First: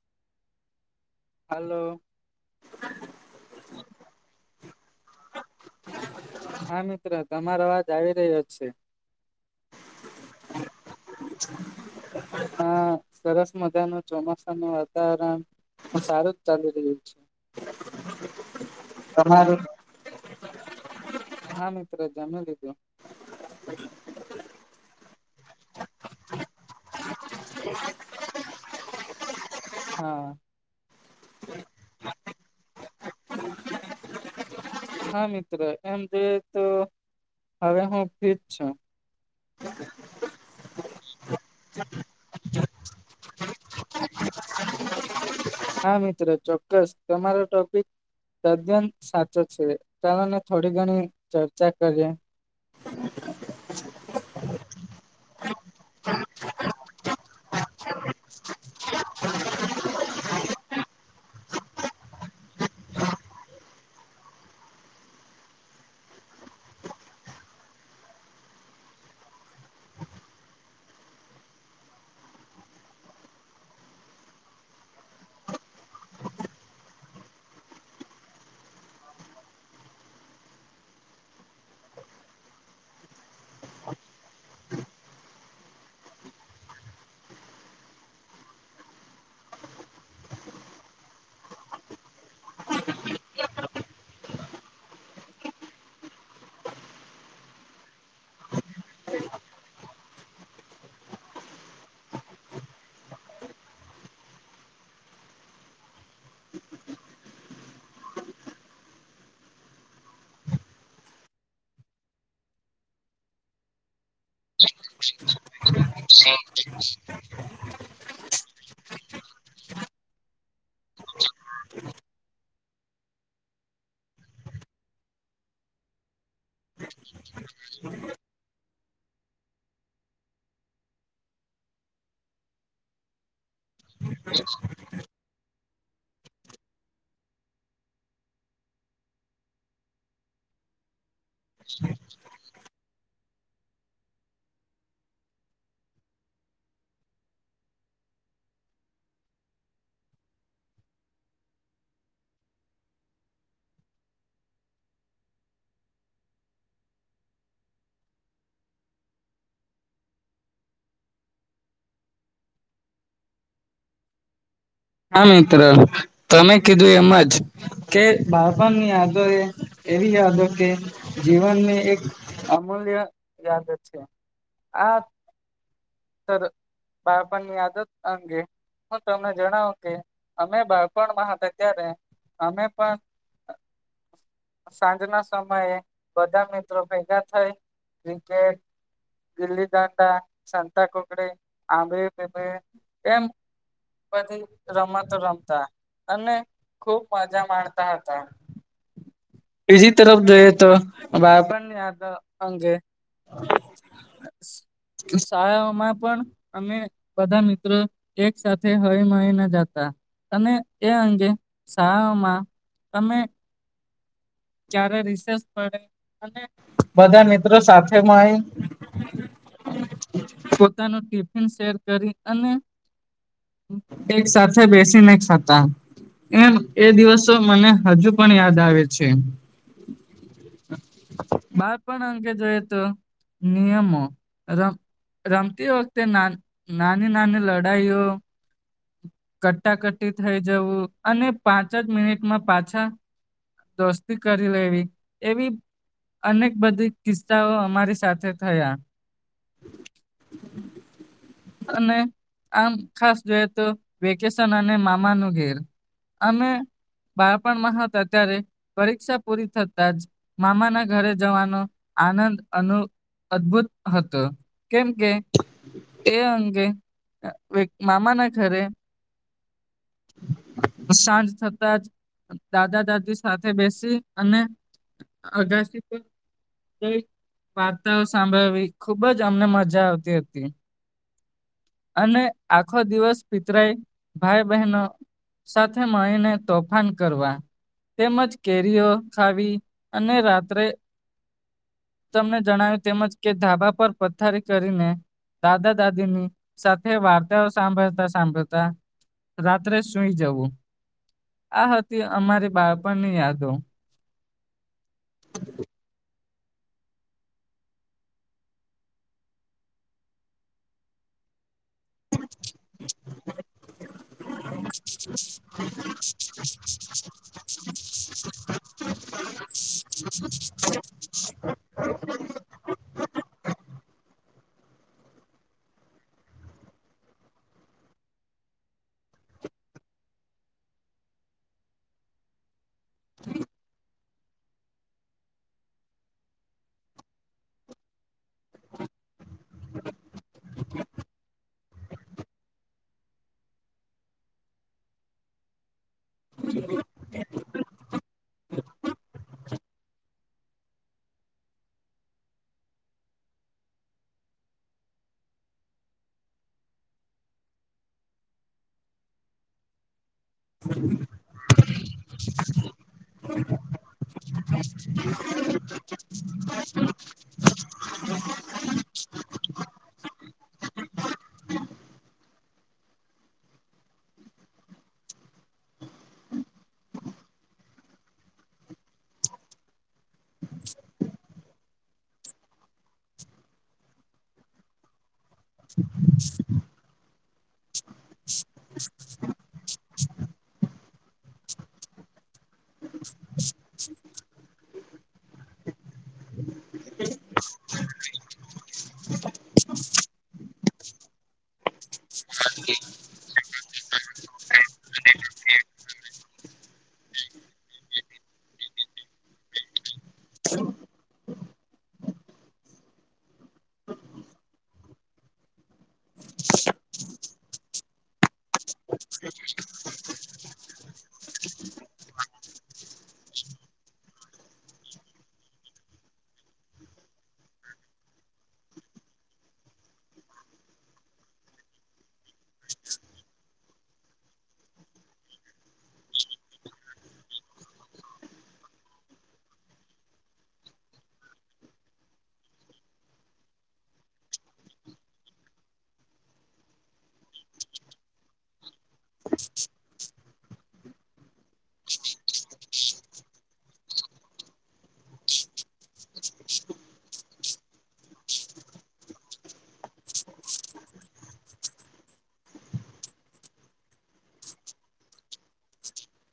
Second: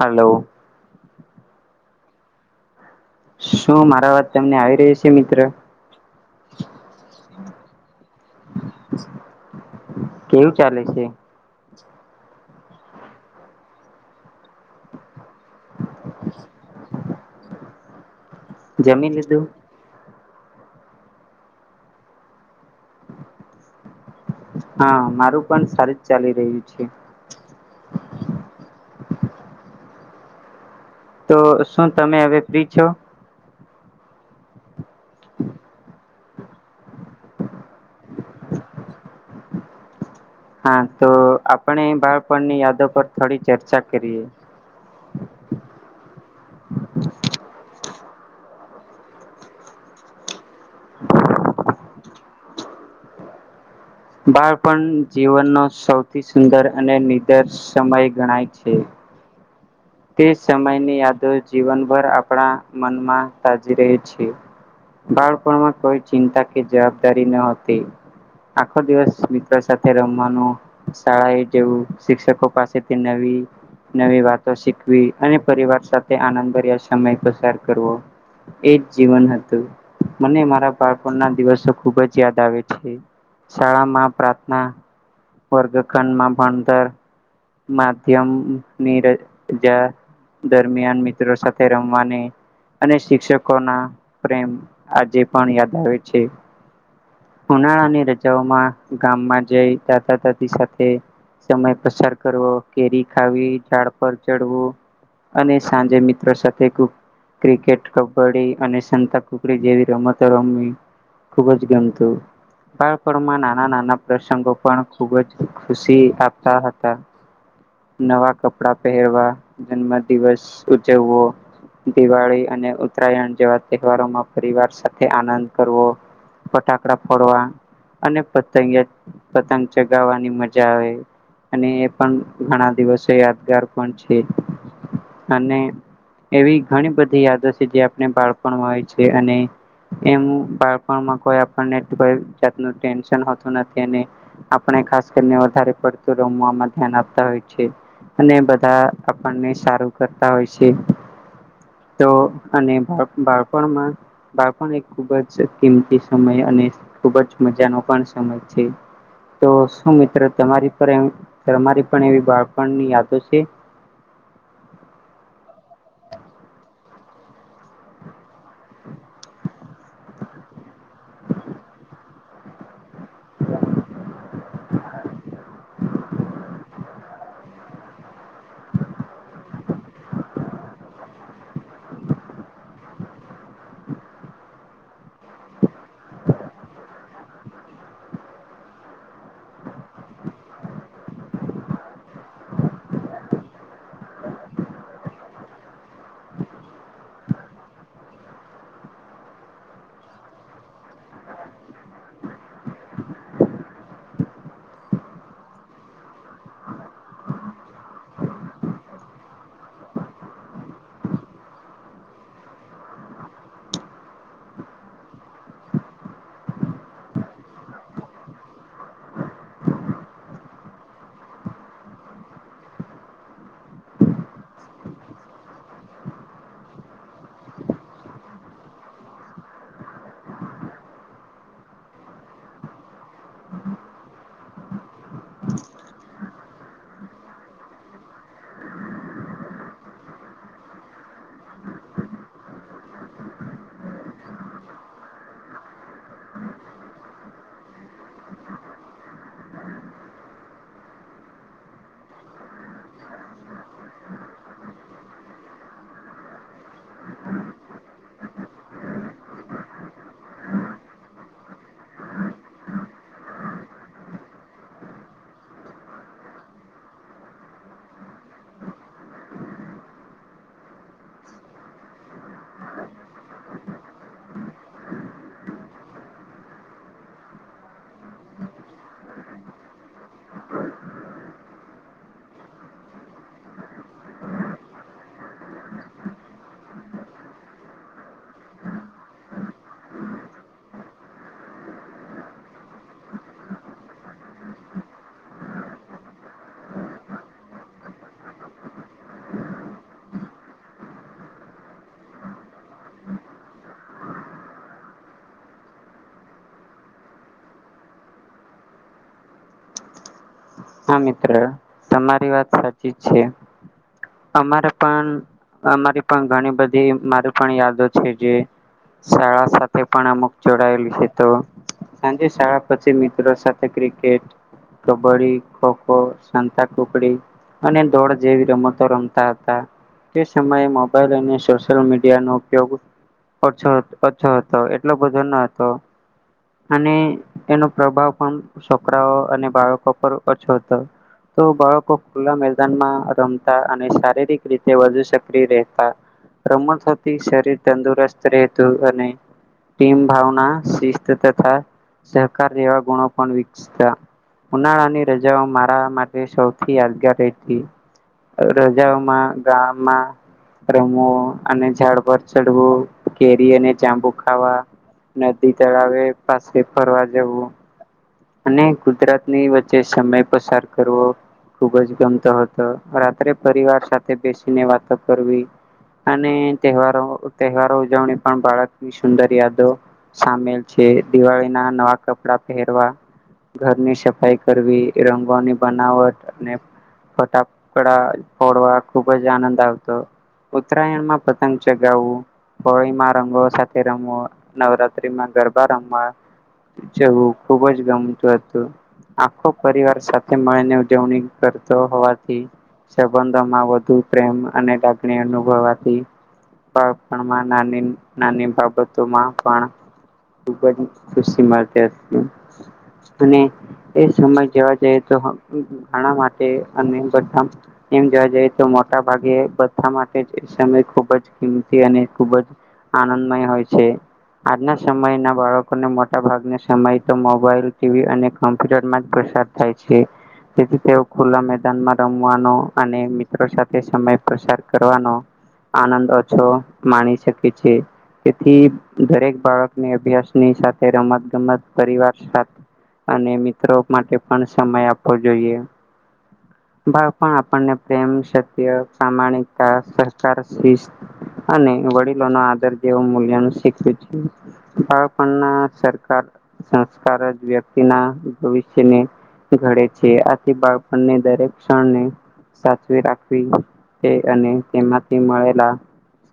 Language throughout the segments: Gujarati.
હેલો. હેલો. શું મારો અવાજ તમને આવી રહ્યો છે મિત્ર? હા મિત્ર તમારો અવાજ આવી રહ્યો છે. કેવું ચાલે છે? હા સરસ મજા નું ચોમાસા નું વાતાવરણ હ સારું જ ચાલુ રહ્યું છે. જમી લીધું તમારુ. હા મિત્ર જમી લીધું. હા મારું પણ સારી જ ચાલી રહ્યું છે. હા. તો શું તમે હવે ફ્રી છો? હા મિત્ર એમ તો તો હવે હું ફ્રી જ છું. હા તો આપણે બાળપણની યાદો પર થોડી ચર્ચા કરીએ. [inaudible] હા મિત્ર ચોક્કસ તમારો ટોપિક તદન સાચો છે તમને થોડી ઘણી ચર્ચા કરીએ. બાળપણ જીવનનો સૌથી સુંદર અને નિદર્ સમય ગણાય છે. તે સમયની યાદો જીવનભર આપણા મનમાં તાજી રહે છે. બાળપણમાં કોઈ ચિંતા કે જવાબદારી ન હતી. આખો દિવસ મિત્રો સાથે રમવાનું શાળા એ જવું, શિક્ષકો પાસેથી નવી નવી વાત તો શીખવી અને પરિવાર સાથે આનંદભર્યા સમય પસાર કરવો. એ જ જીવન હતું. મને મારા બાળપણના દિવસો ખુબ જ યાદ આવે છે. શાળા માં પ્રાર્થના વર્ગખંડ માં ભણતર, માધ્યમનીર જા દરમિયાન મિત્રો સાથે રમવાની અને શિક્ષકો ના પ્રેમ આજે પણ યાદ આવે છે. ઉનાળાની રજાઓમાં ગામમાં જઈ દાદા દાદી સાથે સમય પસાર કરવો, કેરી ખાવી, ઝાડ પર ચડવું. અને સાંજે મિત્રો સાથે કુ ક્રિકેટ, કબડ્ડી અને શનતા કુકડી જેવી રમતો રમી ખુબ જ ગમતી. બાળપણમાં નાના નાના પ્રસંગો પણ ખુબ જ ખુશી આપતા હતા. નવા કપડા પહેરવા, જન્મ દિવસ ઉજવવો દિવાળી અને ઉત્તરાયણ જેવા તહેવારોમાં પરિવાર સાથે આનંદ કરવો. પટાક ટકડા ફોડવા અને પતંગયા પતંગ ચગાવવાની મજા આવે. અને એ પણ ઘણા દિવસે યાદગાર પણ છે અને એવી ઘણી બધી યાદો છે જે આપણે બાળપણમાં હોય છે અને એમ બાળપણમાં કોઇ આપણને કોઈ જાતનું ટેન્શનતું નથી અને આપણે ખાસ કરીને વધારે પડતું રમવા મા ધ્યાન આપતા હોય છે. અને બધા આપણને સારું કરતા હોય છે. તો અને બાળપણમાં બાળપણ એક ખુબ જ કિંમતી સમય અને ખુબ જ મજા નો પણ સમય છે. તો શું મિત્ર તમારી પણ તમારી પણ એવી બાળપણની યાદો છે? હા મિત્ર, તમે કીધું એમ જ કે બાળપણ ની યાદો એ એવી યાદો કે જીવનની એક અમૂલ્ય યાદો છે. આ સર બાળપણની આદત અંગે હું તમને જણાવ કે અમે બાળપણમાં હતા ત્યારે અમે પણ સાંજના સમયે બધા મિત્રો ભેગા થઈ ક્રિકેટ, ગીલ્લી દાંડા સંતાકૂકડી, આંબલી પીપળી, એમ બધી રમત રમતા અને ખુબ મજા માણતા હતા. બીજી તરફ જોઈએ તો બાળપણની યાદો અંગે શાળાઓમાં પણ અમે બધા મિત્રો એક સાથે હળીમળી ને જતા અને એ અંગે શાયાઓમાં અમે ક્યારે રિસેસ પડે અને બધા મિત્રો સાથે મડી પોતાનું ટિફિન શેર કરી અને એક સાથે બેસી ને ખાતા. એમ એ દિવસો મને હજુ પણ યાદ આવે છે. બાળપણ અંગે જોઈએ તો નિયમો રમ રમતી વખતે ના નાની - નાની લડાઈઓ કટ્ટાકટ્ટટી થઈ જવું અને પાંચ જ મિનિટમાં પાછા દોસ્તી કરી લેવી એવી અનેક બધી કિસ્સાઓ અમારી સાથે થયા અને આમ ખાસ જોઈએ તો વેકેશન અને મામાનું ઘેર અમે બાળપણમાં હતા ત્યારે પરીક્ષા પૂરી થતાજ મામાના ઘરે જવાનો આનંદ અનુ અદભુત હતો કેમકે એ અંગે [unintelligible] મામાના ઘરે સાંજ થતાજ દાદા દાદી સાથ થે બેસી અને અગાસી પર જઈ વાર્તાઓ સાંભળવી ખુબજ અમને મજા આવતી હતી. અને આખો દિવસ પિતરાય ભાઈ બહેનો સાથે મળીને તોફાન કરવા તેમજ કેરીઓ ખાવી અને રાત્રે તમને જણાવ્યું તેમજ કે ધાબા પર પથારી કરીને દાદા દાદીની સાથે વાર્તાઓ સાંભળતા સાંભળતા રાત્રે સુઈ જવું. આ હતી અમારી બાળપણની યાદો. હા મિત્ર, તમારી વાત સાચી જ છે. અમારે પણ અમારી પણ ઘણી બધી મારી પણ યાદો છે જે શાળાઓ સાથે પણ અમુક જોડાયેલું છે. તો સાંજે શાળા પછી મિત્રો સાથે ક્રિકેટ, કબ્બડ્ડી, ખોખો, સંતા કુકડી અને દોડ જેવી રમતો રમતા હતા. તે સમયે મોબાઈલ અને સોશિયલ મીડિયાનો ઉપયોગ ઓછો હતો. ઓ્છો હતો એટલો બધો ન હતો અને એનો પ્રભાવ પણ છોકરાઓ અને બાળકો પર ઓછો હતો. તો બાળકો ખુલ્લા મેદાનમાં રમતા અને શારીરિક રીતે વધુ સક્રિય રહેતા. રમણથી શરીર તંદુરસ્ત રહેતું અને. ટીમ ભાવના શિસ્ત તથા સહકાર જેવા ગુણો પણ વિકતા. ઉનાળાની રજાઓ મારા માટે સૌથી યાદગાર ર હતી. રજાઓમાં ગામમાં રમવું અને ઝાડ પર ચડવું. કેરી અને જાંબુ ખાવા, નદી તળાવે પાસે ફરવા જવું. અને ગુજરાતની વચ્ચે સમય પસાર કરવો. ખુબ જ ગમતો હતો રાત્રે પરિવાર સાથે બેસીને વાતો કરવી. અને તહેવારો તહેવારો ઉજવણી પણ બાળકની સુંદર યાદો સામેલ છે દિવાળી ના નવા કપડા પહેરવા. ઘરની સફાઈ કરવી રંગોની બનાવટ અને ફટાકડા ફોડવા ખુબ જ આનંદ આવતો. ઉત્તરાયણમાં પતંગ ચગાવવું. હોળીમાં રંગો સાથે રમવા નવરાત્ર્રીમાં ગરબા રમવા. જવું ખુબ જ તું હતું, આખો પરિવાર સાથે મળીને ઉજવણી કરતો હોવાથી. સંબંધો માં વધુ પ્રેમ અને લાગણી અનુભવાથી. માં ના નાની બાબતોમાં પણ ખૂબ જ ખુશી મારતી. અને એ સમય જવા જઈએ તો ઘણા માટે અને બધા એમ જોવા જઈએ તો મોટા ભાગે બધા માટે સમય ખુબ જ કિંમતી અને ખૂબ જ આનંદમય હોય છે. આજના સમયના બાળકોને મોટા ભાગને સમય તો મોબાઈલ ટીવી અને કોમ્પ્યુટરમાં જ પસાર થાય છે. તેથી તેઓ ખુલ્લા મેદાનમાં રમવાનો અને મિત્રો સાથે સમય પ્રસાર કરવાનો. આનંદ ઓછો માણી શકે છે. તેથી દરેક બાળકની અભ્યાસની સાથે રમત ગમત પરિવાર અને મિત્રો માટે પણ સમય આપવો જોઈએ. ભાવ પણ આપણને પ્રેમ સત્ય પ્રમાણિકતા સહકાર શ અને વડીલો નો આદર જેવું મૂલ્યન શીખ્યું છે. બાળપણના સરકાર સંસ્કાર જ વ્યક્ત ના ભવિષ્યને ઘડે છે આથી બાળપણની દરેક ક્ષણને. સાચવી રાખવી તે, અને તેમાંથી મળેલા.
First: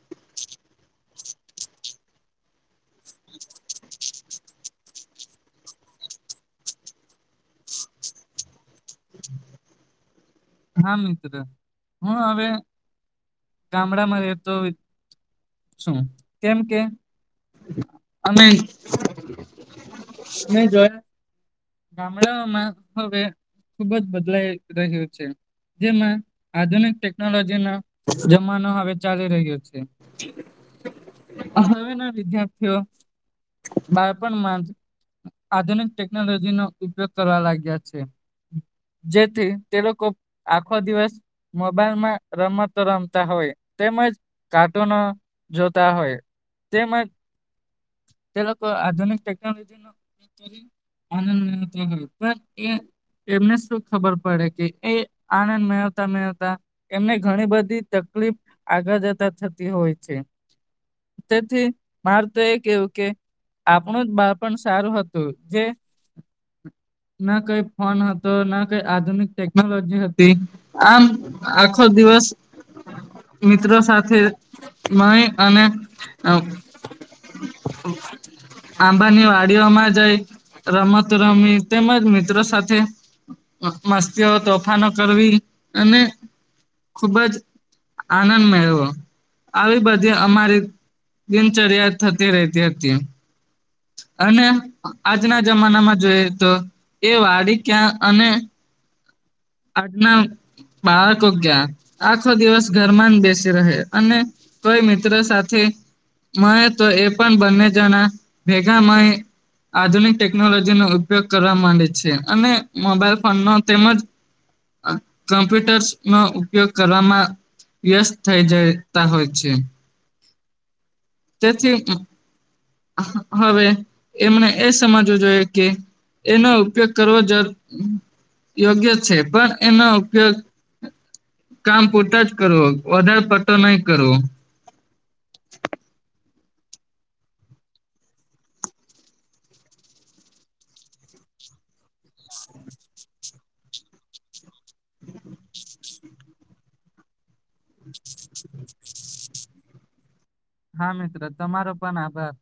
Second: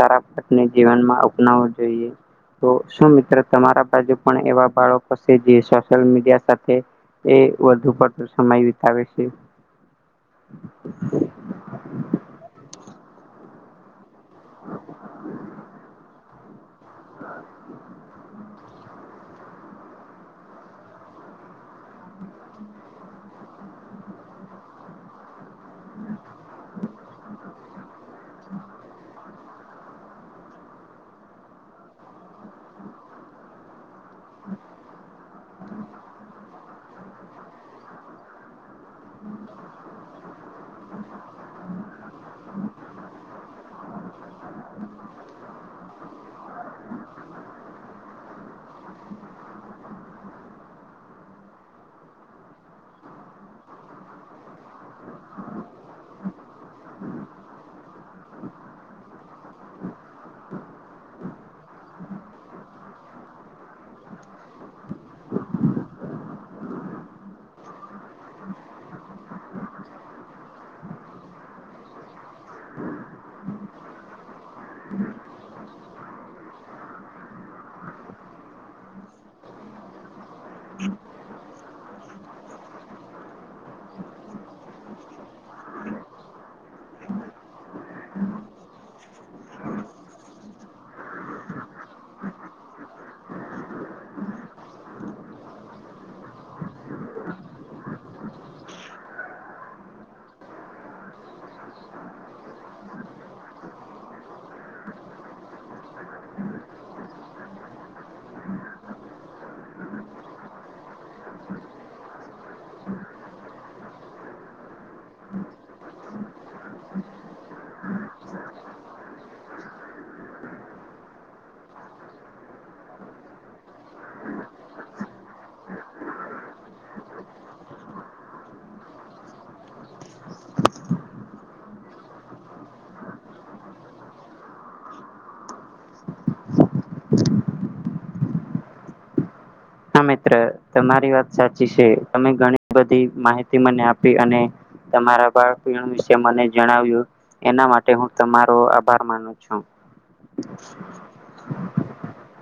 સારા પાને જીવનમાં અપનાવવું જોઈએ. તો શું મિત્ર તમારા બાજુ પણ એવા બાળકો હશે જે શોસિયલમીડિયા સાથે, એ વધુ પડતો સમય વિતાવે છે? હા મિત્ર હું હવે, ગામડામાં રહે શું કેમ કે, અમે. મે જોયા, ગામડાઓમાં હવે. ખુબ જ બદલાઈ રહ્યું છે. જેમાં આધુનિક ટેકનોલોજીના જમાનો હવે ચાલી રહ્યો છે. હવે ના વિદ્યાર્થીઓ, બાળપણ માં જ આધુનિક ટેકનોલોજી નો ઉપયોગ કરવા લાગ્યા છે. જેથી તે લોકો આખો દિવસ મોબાઈલમાં રમતો રમતા હોય તેમજ કાર્ટૂનો જોતા હોય, તેમજ તે લોકો આધુનિક ટેકનોલોજી નો ઉપયોગ કરી આનંદ લેતા હોય પણ એ એમને શું ખબર પડે કે એ આનંદ મેળવતા મેળવતા એમને ઘણી બધી તકલીફ આગળ જતા થતી હોય છે. તેથી માર તો એ કેવું કે આપણું જ બાળપણ સારું હત તું જે ના કઈ ફોન હતો, ના કઈ આધુનિક ટેકનોલોજી હતી. આમ આખો દિવસ મિત્રો સાથે મળી અને અ આંબાની વાડીઓમાં જાય રમતો રમવી તેમજ મિત્રો સાથે મસ્તીઓ, તોફાનો કરવી અને ખુબજ આનંદ મેળો આવી બધી અમારી દિનચર્યા થતી રહેતી હતી. અને આજના જમાના માં જોઈએ તો એ વાડી ક્યાં અને આજના બાળકો કયા આખો દિવસ ઘરમાં જ બેસી રહે અને કોઈ મિત્રો સાથે મળે તોય એ પણ બંને જણા ભેગા મળી ન આધુનિક ટેકનોલોજી નો ઉપયોગ કરવા માંડે છે અને મોબાઈલ ફોન મા તેમજ કમ્પ્યુટર્સ નો ઉપયોગ કરવામાં વ્યસ્ત થઈ જતા હોય છે. તેથી હવે એમને એ સમજવું જોઈએ કે એનો ઉપયોગ કરવો જ યોગ્ય છે, પણ એનો ઉપયોગ કામ પૂરતા જ કરવો, વધારે પડતો નહી કરવો. હા મિત્ર તમારી વાત સાચી છે તમે ઘણી બધી માહિતી મને આપી અને તમારા બાળપણ વિશે મને જણાવ્યું એના માટ હું તમારો આભાર માનું છું. હા મિત્ર તમારો પણ આભાર.